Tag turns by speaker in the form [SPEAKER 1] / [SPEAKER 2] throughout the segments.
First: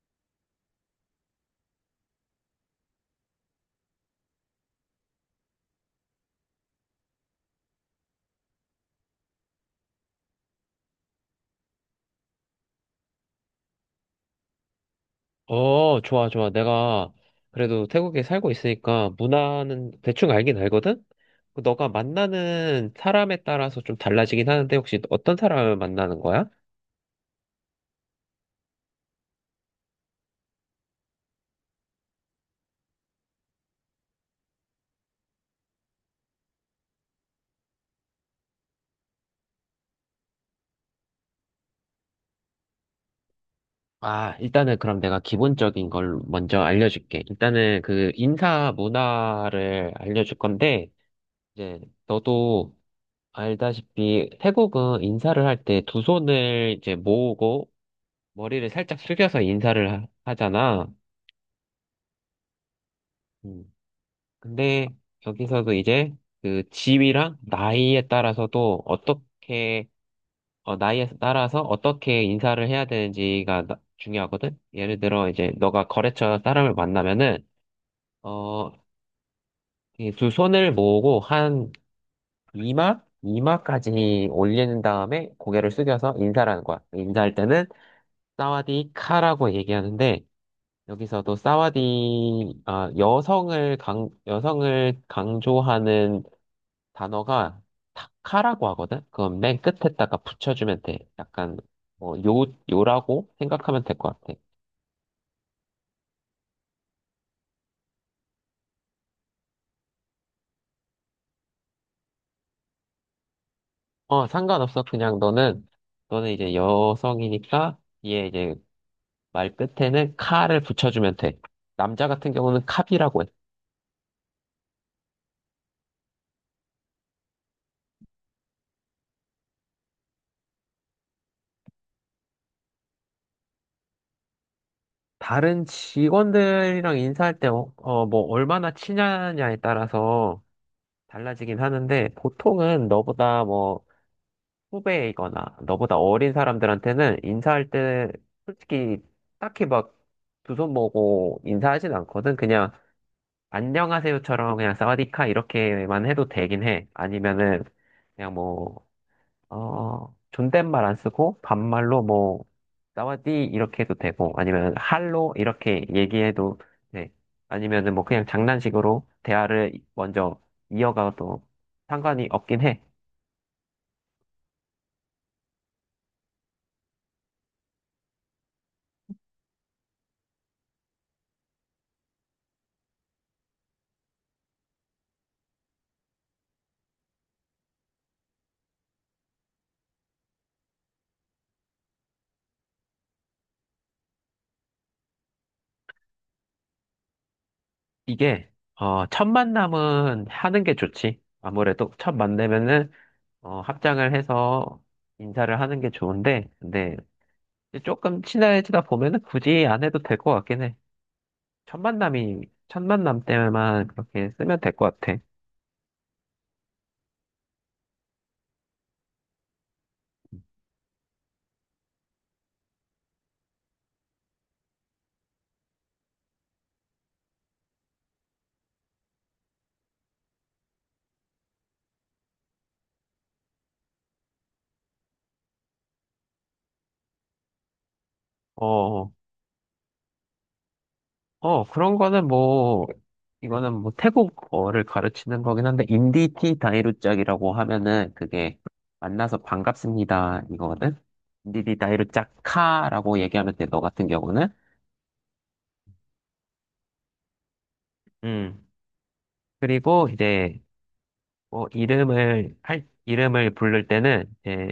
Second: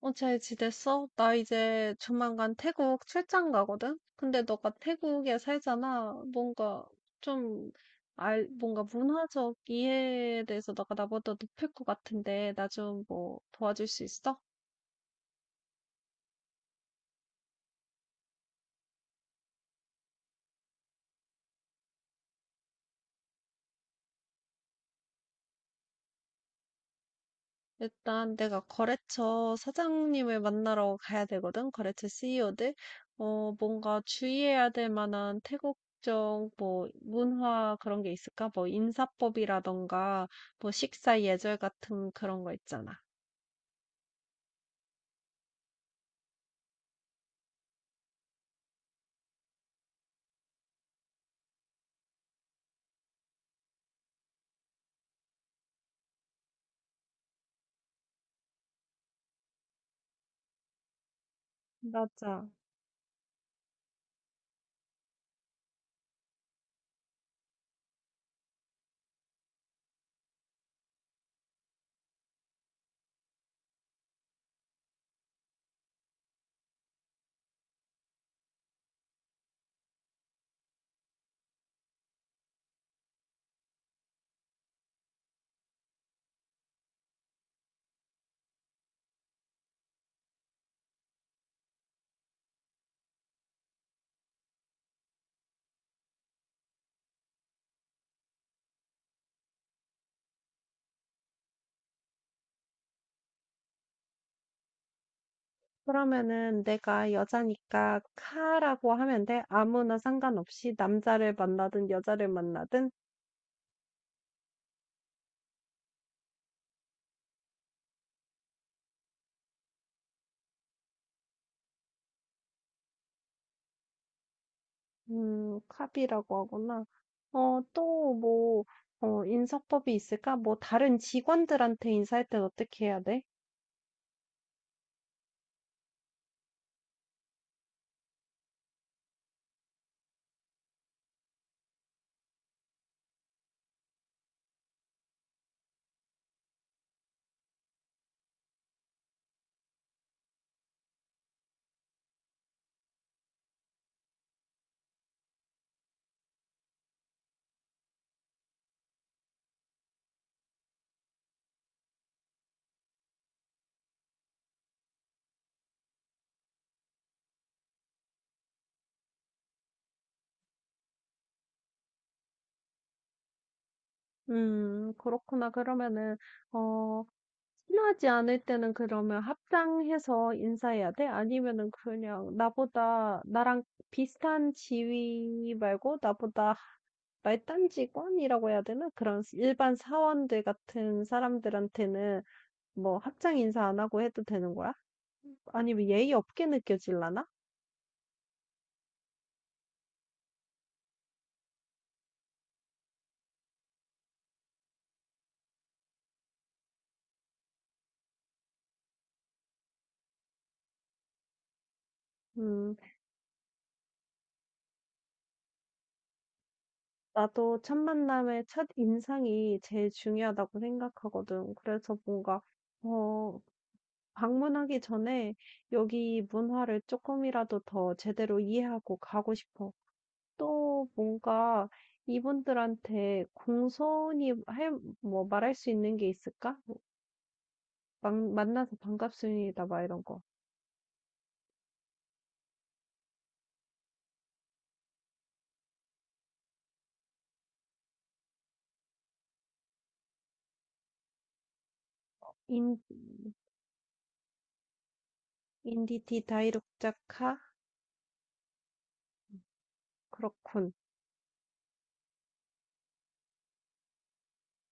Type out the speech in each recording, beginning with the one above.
[SPEAKER 1] 어, 잘 지냈어? 나 이제 조만간 태국 출장 가거든? 근데 너가 태국에 살잖아. 뭔가 좀 뭔가 문화적 이해에 대해서 너가 나보다 높을 것 같은데, 나 좀 뭐 도와줄 수 있어?
[SPEAKER 2] 어, 좋아, 좋아. 내가 그래도 태국에 살고 있으니까 문화는 대충 알긴 알거든? 너가 만나는 사람에 따라서 좀 달라지긴 하는데 혹시 어떤 사람을 만나는 거야?
[SPEAKER 1] 일단 내가 거래처 사장님을 만나러 가야 되거든? 거래처 CEO들? 어, 뭔가 주의해야 될 만한 태국적 뭐 문화 그런 게 있을까? 뭐 인사법이라던가 뭐 식사 예절 같은 그런 거 있잖아.
[SPEAKER 2] 아, 일단은 그럼 내가 기본적인 걸 먼저 알려줄게. 일단은 그 인사 문화를 알려줄 건데, 이제 너도 알다시피 태국은 인사를 할 때 두 손을 이제 모으고 머리를 살짝 숙여서 인사를 하잖아.
[SPEAKER 1] 맞아.
[SPEAKER 2] 음. 근데 여기서도 이제 그 집이랑 나이에 따라서도 나이에 따라서 어떻게 인사를 해야 되는지가 중요하거든. 예를 들어 이제 너가 거래처 사람을 만나면은 어, 이두 손을 모으고 한 이마 이마까지 올리는 다음에 고개를 숙여서 인사를 하는 거야. 인사할 때는 사와디카라고 얘기하는데 여기서도 여성을 강조하는 단어가 타카라고 하거든? 그건 맨 끝에다가 붙여주면 돼. 약간, 뭐, 요, 요라고 생각하면 될 것 같아.
[SPEAKER 1] 그러면은 내가 여자니까 카라고 하면 돼. 아무나 상관없이 남자를 만나든 여자를 만나든,
[SPEAKER 2] 어, 상관없어. 그냥 너는 이제 여성이니까, 얘 이제 말 끝에는 카를 붙여주면 돼. 남자 같은 경우는 캅이라고 해.
[SPEAKER 1] 카비라고 하구나. 어, 또 뭐, 어, 인사법이 있을까? 뭐 다른 직원들한테 인사할 땐 어떻게 해야 돼?
[SPEAKER 2] 다른 직원들이랑 인사할 때, 얼마나 친하냐에 따라서 달라지긴 하는데, 보통은 너보다 뭐, 후배이거나 너보다 어린 사람들한테는 인사할 때 솔직히 딱히 막 두 손 모으고 인사하진 않거든. 그냥 안녕하세요처럼 그냥 사와디카 이렇게만 해도 되긴 해. 아니면은 그냥 뭐, 존댓말 안 쓰고 반말로 뭐, 사와디 이렇게 해도 되고 아니면 할로 이렇게 얘기해도 돼. 아니면은 뭐 그냥 장난식으로 대화를 먼저 이어가도 상관이 없긴 해.
[SPEAKER 1] 그렇구나. 그러면은, 어, 친하지 않을 때는 그러면 합당해서 인사해야 돼? 아니면은 그냥 나보다 나랑 비슷한 지위 말고 나보다 말단 직원이라고 해야 되나? 그런 일반 사원들 같은 사람들한테는 뭐 합장 인사 안 하고 해도 되는 거야? 아니, 왜 예의 없게 느껴질라나?
[SPEAKER 2] 이게 첫 만남은 하는 게 좋지. 아무래도 첫 만나면은 합장을 해서 인사를 하는 게 좋은데, 근데 이제 조금 친해지다 보면은 굳이 안 해도 될 것 같긴 해. 첫 만남이
[SPEAKER 1] 음,
[SPEAKER 2] 첫 만남 때만 그렇게 쓰면 될 것 같아.
[SPEAKER 1] 나도 첫 만남의 첫 인상이 제일 중요하다고 생각하거든. 그래서 뭔가, 어, 방문하기 전에 여기 문화를 조금이라도 더 제대로 이해하고 가고 싶어. 또 뭔가 이분들한테 공손히 할, 뭐 말할 수 있는 게 있을까? 뭐 만나서
[SPEAKER 2] 어,
[SPEAKER 1] 반갑습니다. 막 이런 거.
[SPEAKER 2] 그런 거는 뭐 태국어를 가르치는 거긴 한데 인디티 다이루짝이라고 하면은 그게 만나서 반갑습니다 이거거든. 인디티
[SPEAKER 1] 인,
[SPEAKER 2] 다이루짝카라고 얘기하면 돼. 너 같은 경우는.
[SPEAKER 1] 인디티 다이룩자카?
[SPEAKER 2] 음. 그리고 이제
[SPEAKER 1] 그렇군.
[SPEAKER 2] 뭐 이름을 부를 때는 이제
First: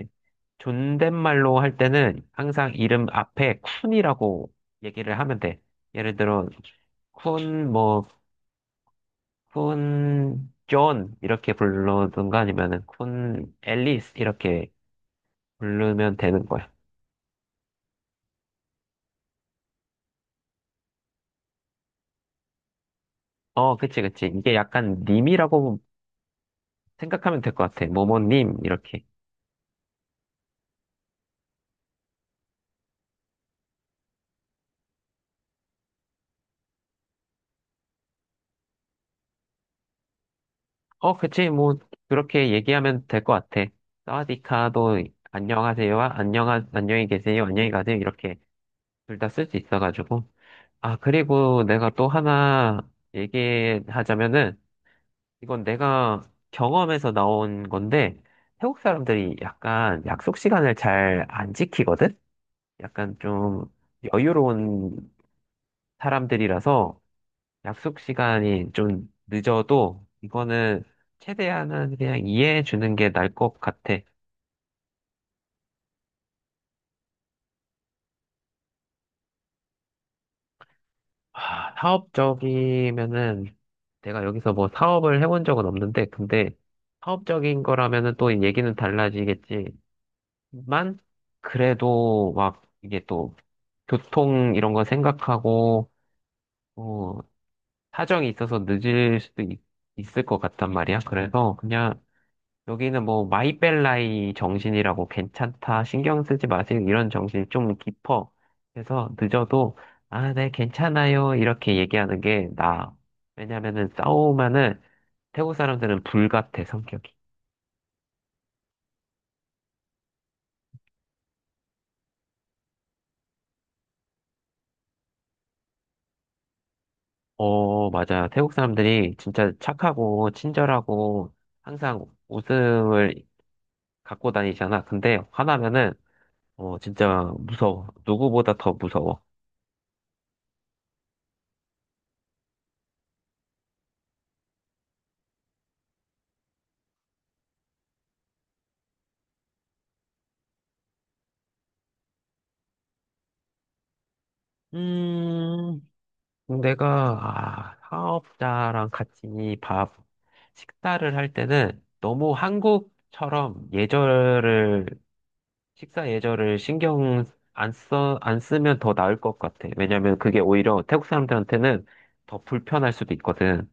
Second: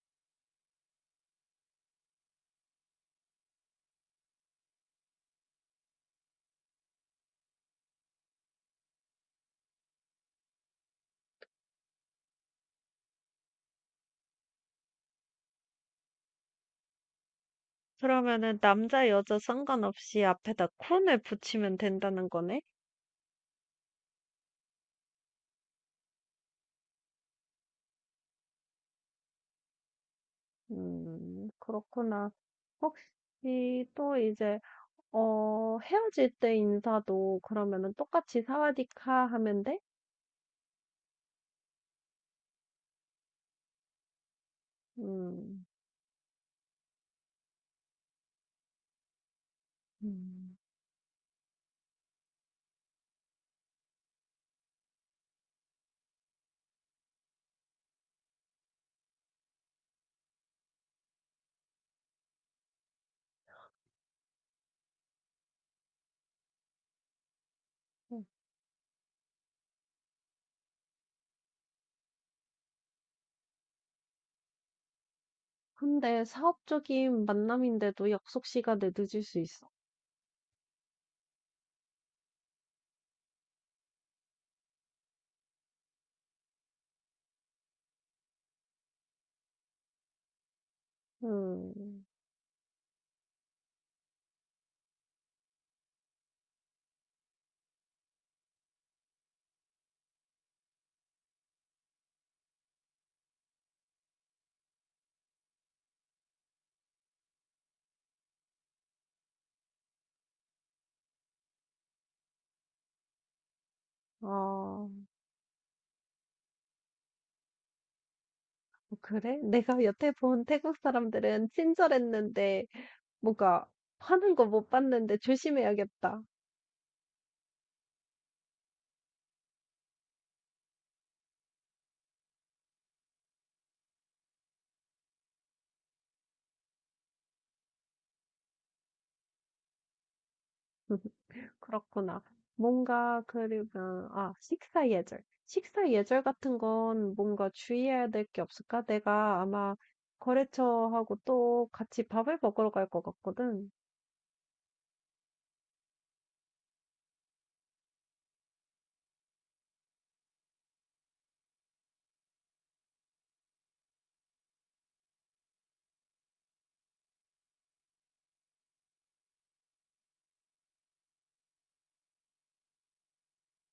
[SPEAKER 2] 존댓말로 할 때는 항상 이름 앞에 쿤이라고 얘기를 하면 돼. 예를 들어 쿤 뭐 쿤 존 이렇게 부르든가 아니면은 쿤 앨리스 이렇게 부르면 되는 거야.
[SPEAKER 1] 그러면은 남자 여자 상관없이 앞에다 쿤을 붙이면 된다는 거네?
[SPEAKER 2] 어, 그치, 그치. 이게 약간 님이라고 생각하면 될 것 같아. 뭐뭐님 이렇게.
[SPEAKER 1] 그렇구나. 혹시 또 이제 어, 헤어질 때 인사도 그러면은 똑같이 사와디카 하면 돼?
[SPEAKER 2] 어, 그치, 뭐, 그렇게 얘기하면 될 것 같아. 사와디카도
[SPEAKER 1] 음.
[SPEAKER 2] 안녕히 계세요, 안녕히 가세요, 이렇게 둘 다 쓸 수 있어가지고.
[SPEAKER 1] 음.
[SPEAKER 2] 아, 그리고 내가 또 하나 얘기하자면은, 이건 내가 경험에서 나온 건데, 태국 사람들이 약간 약속 시간을 잘 안 지키거든? 약간 좀 여유로운 사람들이라서, 약속 시간이 좀 늦어도 이거는 최대한은 그냥 이해해 주는 게 나을 것 같아.
[SPEAKER 1] 근데 사업적인 만남인데도 약속 시간에 늦을 수 있어?
[SPEAKER 2] 아, 사업적이면은 내가 여기서 뭐 사업을 해본 적은 없는데 근데 사업적인 거라면은 또 얘기는 달라지겠지만
[SPEAKER 1] 음.
[SPEAKER 2] 그래도 막 이게 또 교통 이런 거 생각하고 어, 사정이 있어서 있을 것 같단 말이야. 그래서 그냥 여기는 뭐 마이벨라이 정신이라고 괜찮다, 신경 쓰지 마세요. 이런 정신이 좀 깊어. 그래서 늦어도 아, 네, 괜찮아요. 이렇게 얘기하는 게 나아. 왜냐면은 싸우면은
[SPEAKER 1] 아,
[SPEAKER 2] 태국 사람들은 불같아, 성격이.
[SPEAKER 1] 그래? 내가 여태 본 태국 사람들은 친절했는데 뭔가 하는 거 못 봤는데 조심해야겠다.
[SPEAKER 2] 어, 맞아요. 태국 사람들이 진짜 착하고 친절하고 항상 웃음을 갖고 다니잖아. 근데 화나면은 어, 진짜 무서워. 누구보다 더 무서워.
[SPEAKER 1] 그렇구나. 뭔가 그러면 아 식사 예절. 식사 예절 같은 건 뭔가 주의해야 될 게 없을까? 내가 아마 거래처하고 또 같이 밥을 먹으러 갈 것 같거든.
[SPEAKER 2] 음. 사업자랑 같이 밥 식사를 할 때는 너무 한국처럼 예절을 식사 예절을 신경 안 써, 안 쓰면 더 나을 것 같아. 왜냐면 그게 오히려 태국 사람들한테는 더 불편할 수도 있거든.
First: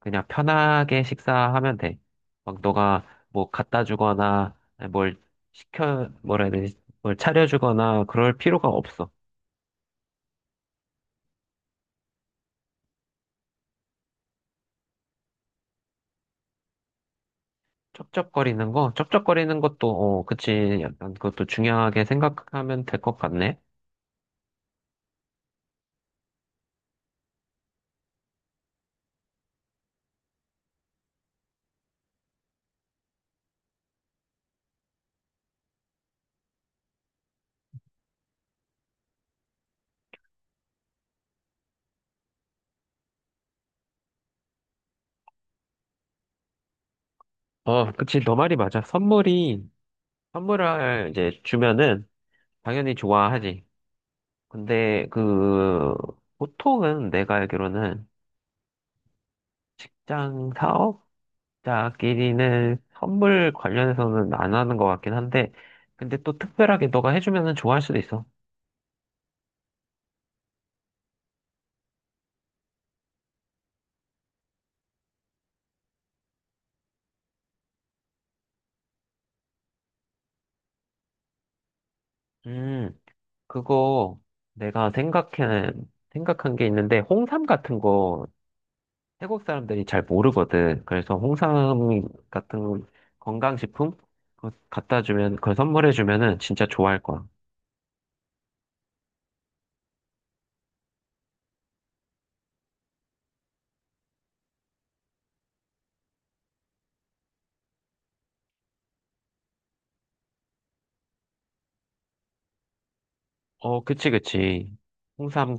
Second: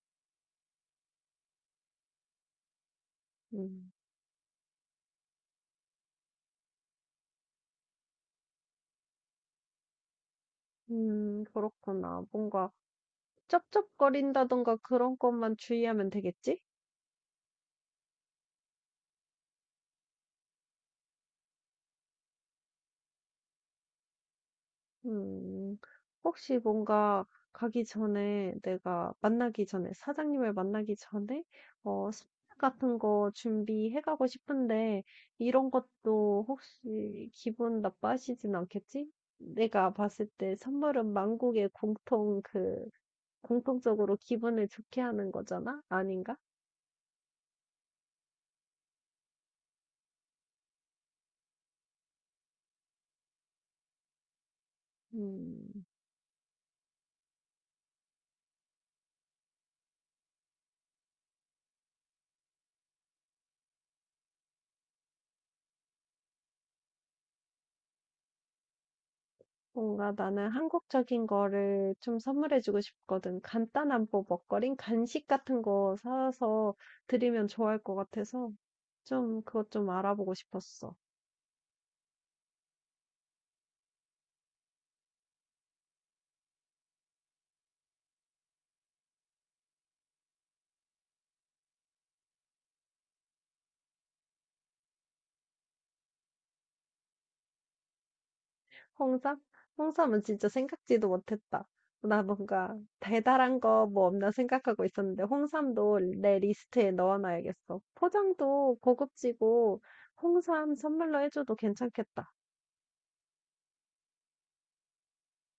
[SPEAKER 2] 그냥 편하게 식사하면 돼. 막 너가 뭐 갖다
[SPEAKER 1] 음,
[SPEAKER 2] 주거나 뭘 시켜 뭐라 해야 되지? 뭘 차려주거나 그럴 필요가 없어.
[SPEAKER 1] 그렇구나. 뭔가 쩝쩝거린다던가 그런 것만 주의하면 되겠지?
[SPEAKER 2] 쩝쩝거리는 거? 어, 그치. 약간 그것도 중요하게 생각하면 될 것 같네.
[SPEAKER 1] 음. 혹시 뭔가 가기 전에 내가 만나기 전에 사장님을 만나기 전에 어 스낵 같은 거 준비해 가고 싶은데 이런 것도 혹시 기분 나빠하시진 않겠지? 내가 봤을 때 선물은 만국의 공통 그 공통적으로 기분을 좋게 하는 거잖아? 아닌가?
[SPEAKER 2] 어, 그치. 너 말이 맞아. 선물을 이제 주면은 당연히 좋아하지. 근데
[SPEAKER 1] 음.
[SPEAKER 2] 그, 보통은 내가 알기로는 직장 사업자끼리는 선물 관련해서는 안 하는 것 같긴 한데, 근데 또 특별하게 너가 해주면은 좋아할 수도 있어.
[SPEAKER 1] 뭔가 나는 한국적인 거를 좀 선물해주고 싶거든. 간단한 뭐 먹거리, 간식 같은 거 사서 드리면 좋아할 것 같아서 좀 그것 좀 알아보고 싶었어.
[SPEAKER 2] 음, 그거 내가 생각해, 생각한 게 있는데, 홍삼 같은 거 태국 사람들이 잘 모르거든. 그래서 홍삼 같은 건강식품 그걸 선물해 주면은 진짜 좋아할 거야.
[SPEAKER 1] 홍삼? 홍삼은 진짜 생각지도 못했다. 나 뭔가 대단한 거 뭐 없나 생각하고 있었는데 홍삼도 내 리스트에 넣어놔야겠어. 포장도 고급지고 홍삼 선물로 해줘도 괜찮겠다.
[SPEAKER 2] 어, 그치, 그치. 홍삼,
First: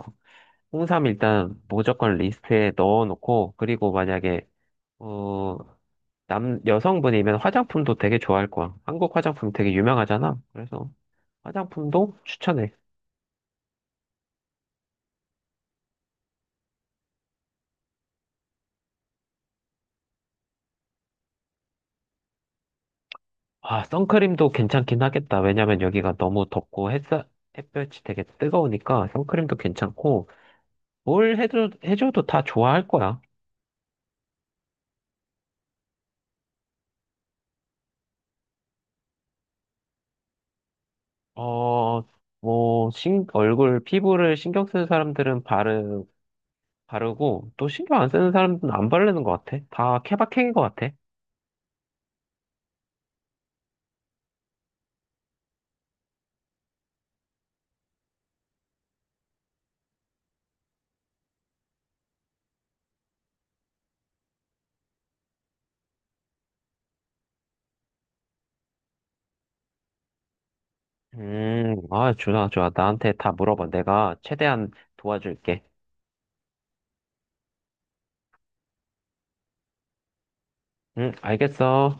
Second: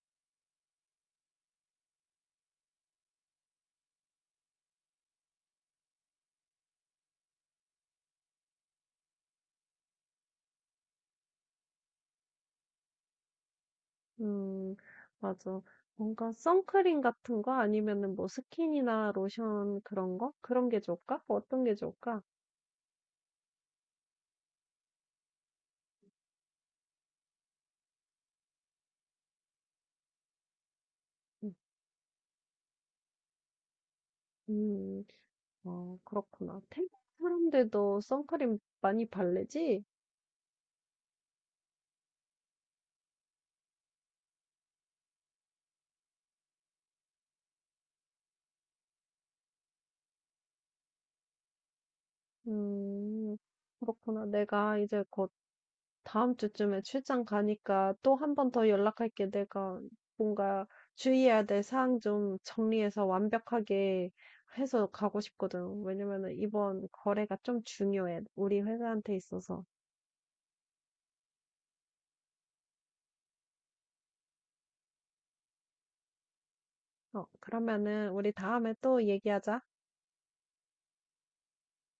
[SPEAKER 2] 홍삼 일단 무조건 리스트에 넣어놓고, 그리고 만약에, 어, 여성분이면 화장품도 되게 좋아할 거야. 한국 화장품 되게 유명하잖아. 그래서 화장품도 추천해.
[SPEAKER 1] 음, 맞아. 뭔가 선크림 같은 거 아니면은 뭐 스킨이나 로션 그런 거? 그런 게 좋을까? 뭐 어떤 게 좋을까?
[SPEAKER 2] 아, 선크림도 괜찮긴 하겠다. 왜냐면 여기가 너무 덥고 햇볕이 되게 뜨거우니까 선크림도 괜찮고,
[SPEAKER 1] 음,
[SPEAKER 2] 해줘도 다 좋아할 거야.
[SPEAKER 1] 음, 어, 그렇구나. 태국 사람들도 선크림 많이 바르지?
[SPEAKER 2] 어, 피부를 신경 쓰는 사람들은 바르고, 또 신경 안 쓰는 사람들은 안 바르는 것 같아. 다 케바케인 것 같아.
[SPEAKER 1] 음, 그렇구나. 내가 이제 곧 다음 주쯤에 출장 가니까 또 한 번 더 연락할게. 내가 뭔가 주의해야 될 사항 좀 정리해서 완벽하게 해서 가고 싶거든. 왜냐면은 이번 거래가 좀 중요해. 우리 회사한테 있어서.
[SPEAKER 2] 아, 좋아, 좋아. 나한테 다 물어봐. 내가 최대한 도와줄게.
[SPEAKER 1] 어, 그러면은 우리 다음에 또 얘기하자.
[SPEAKER 2] 응, 알겠어.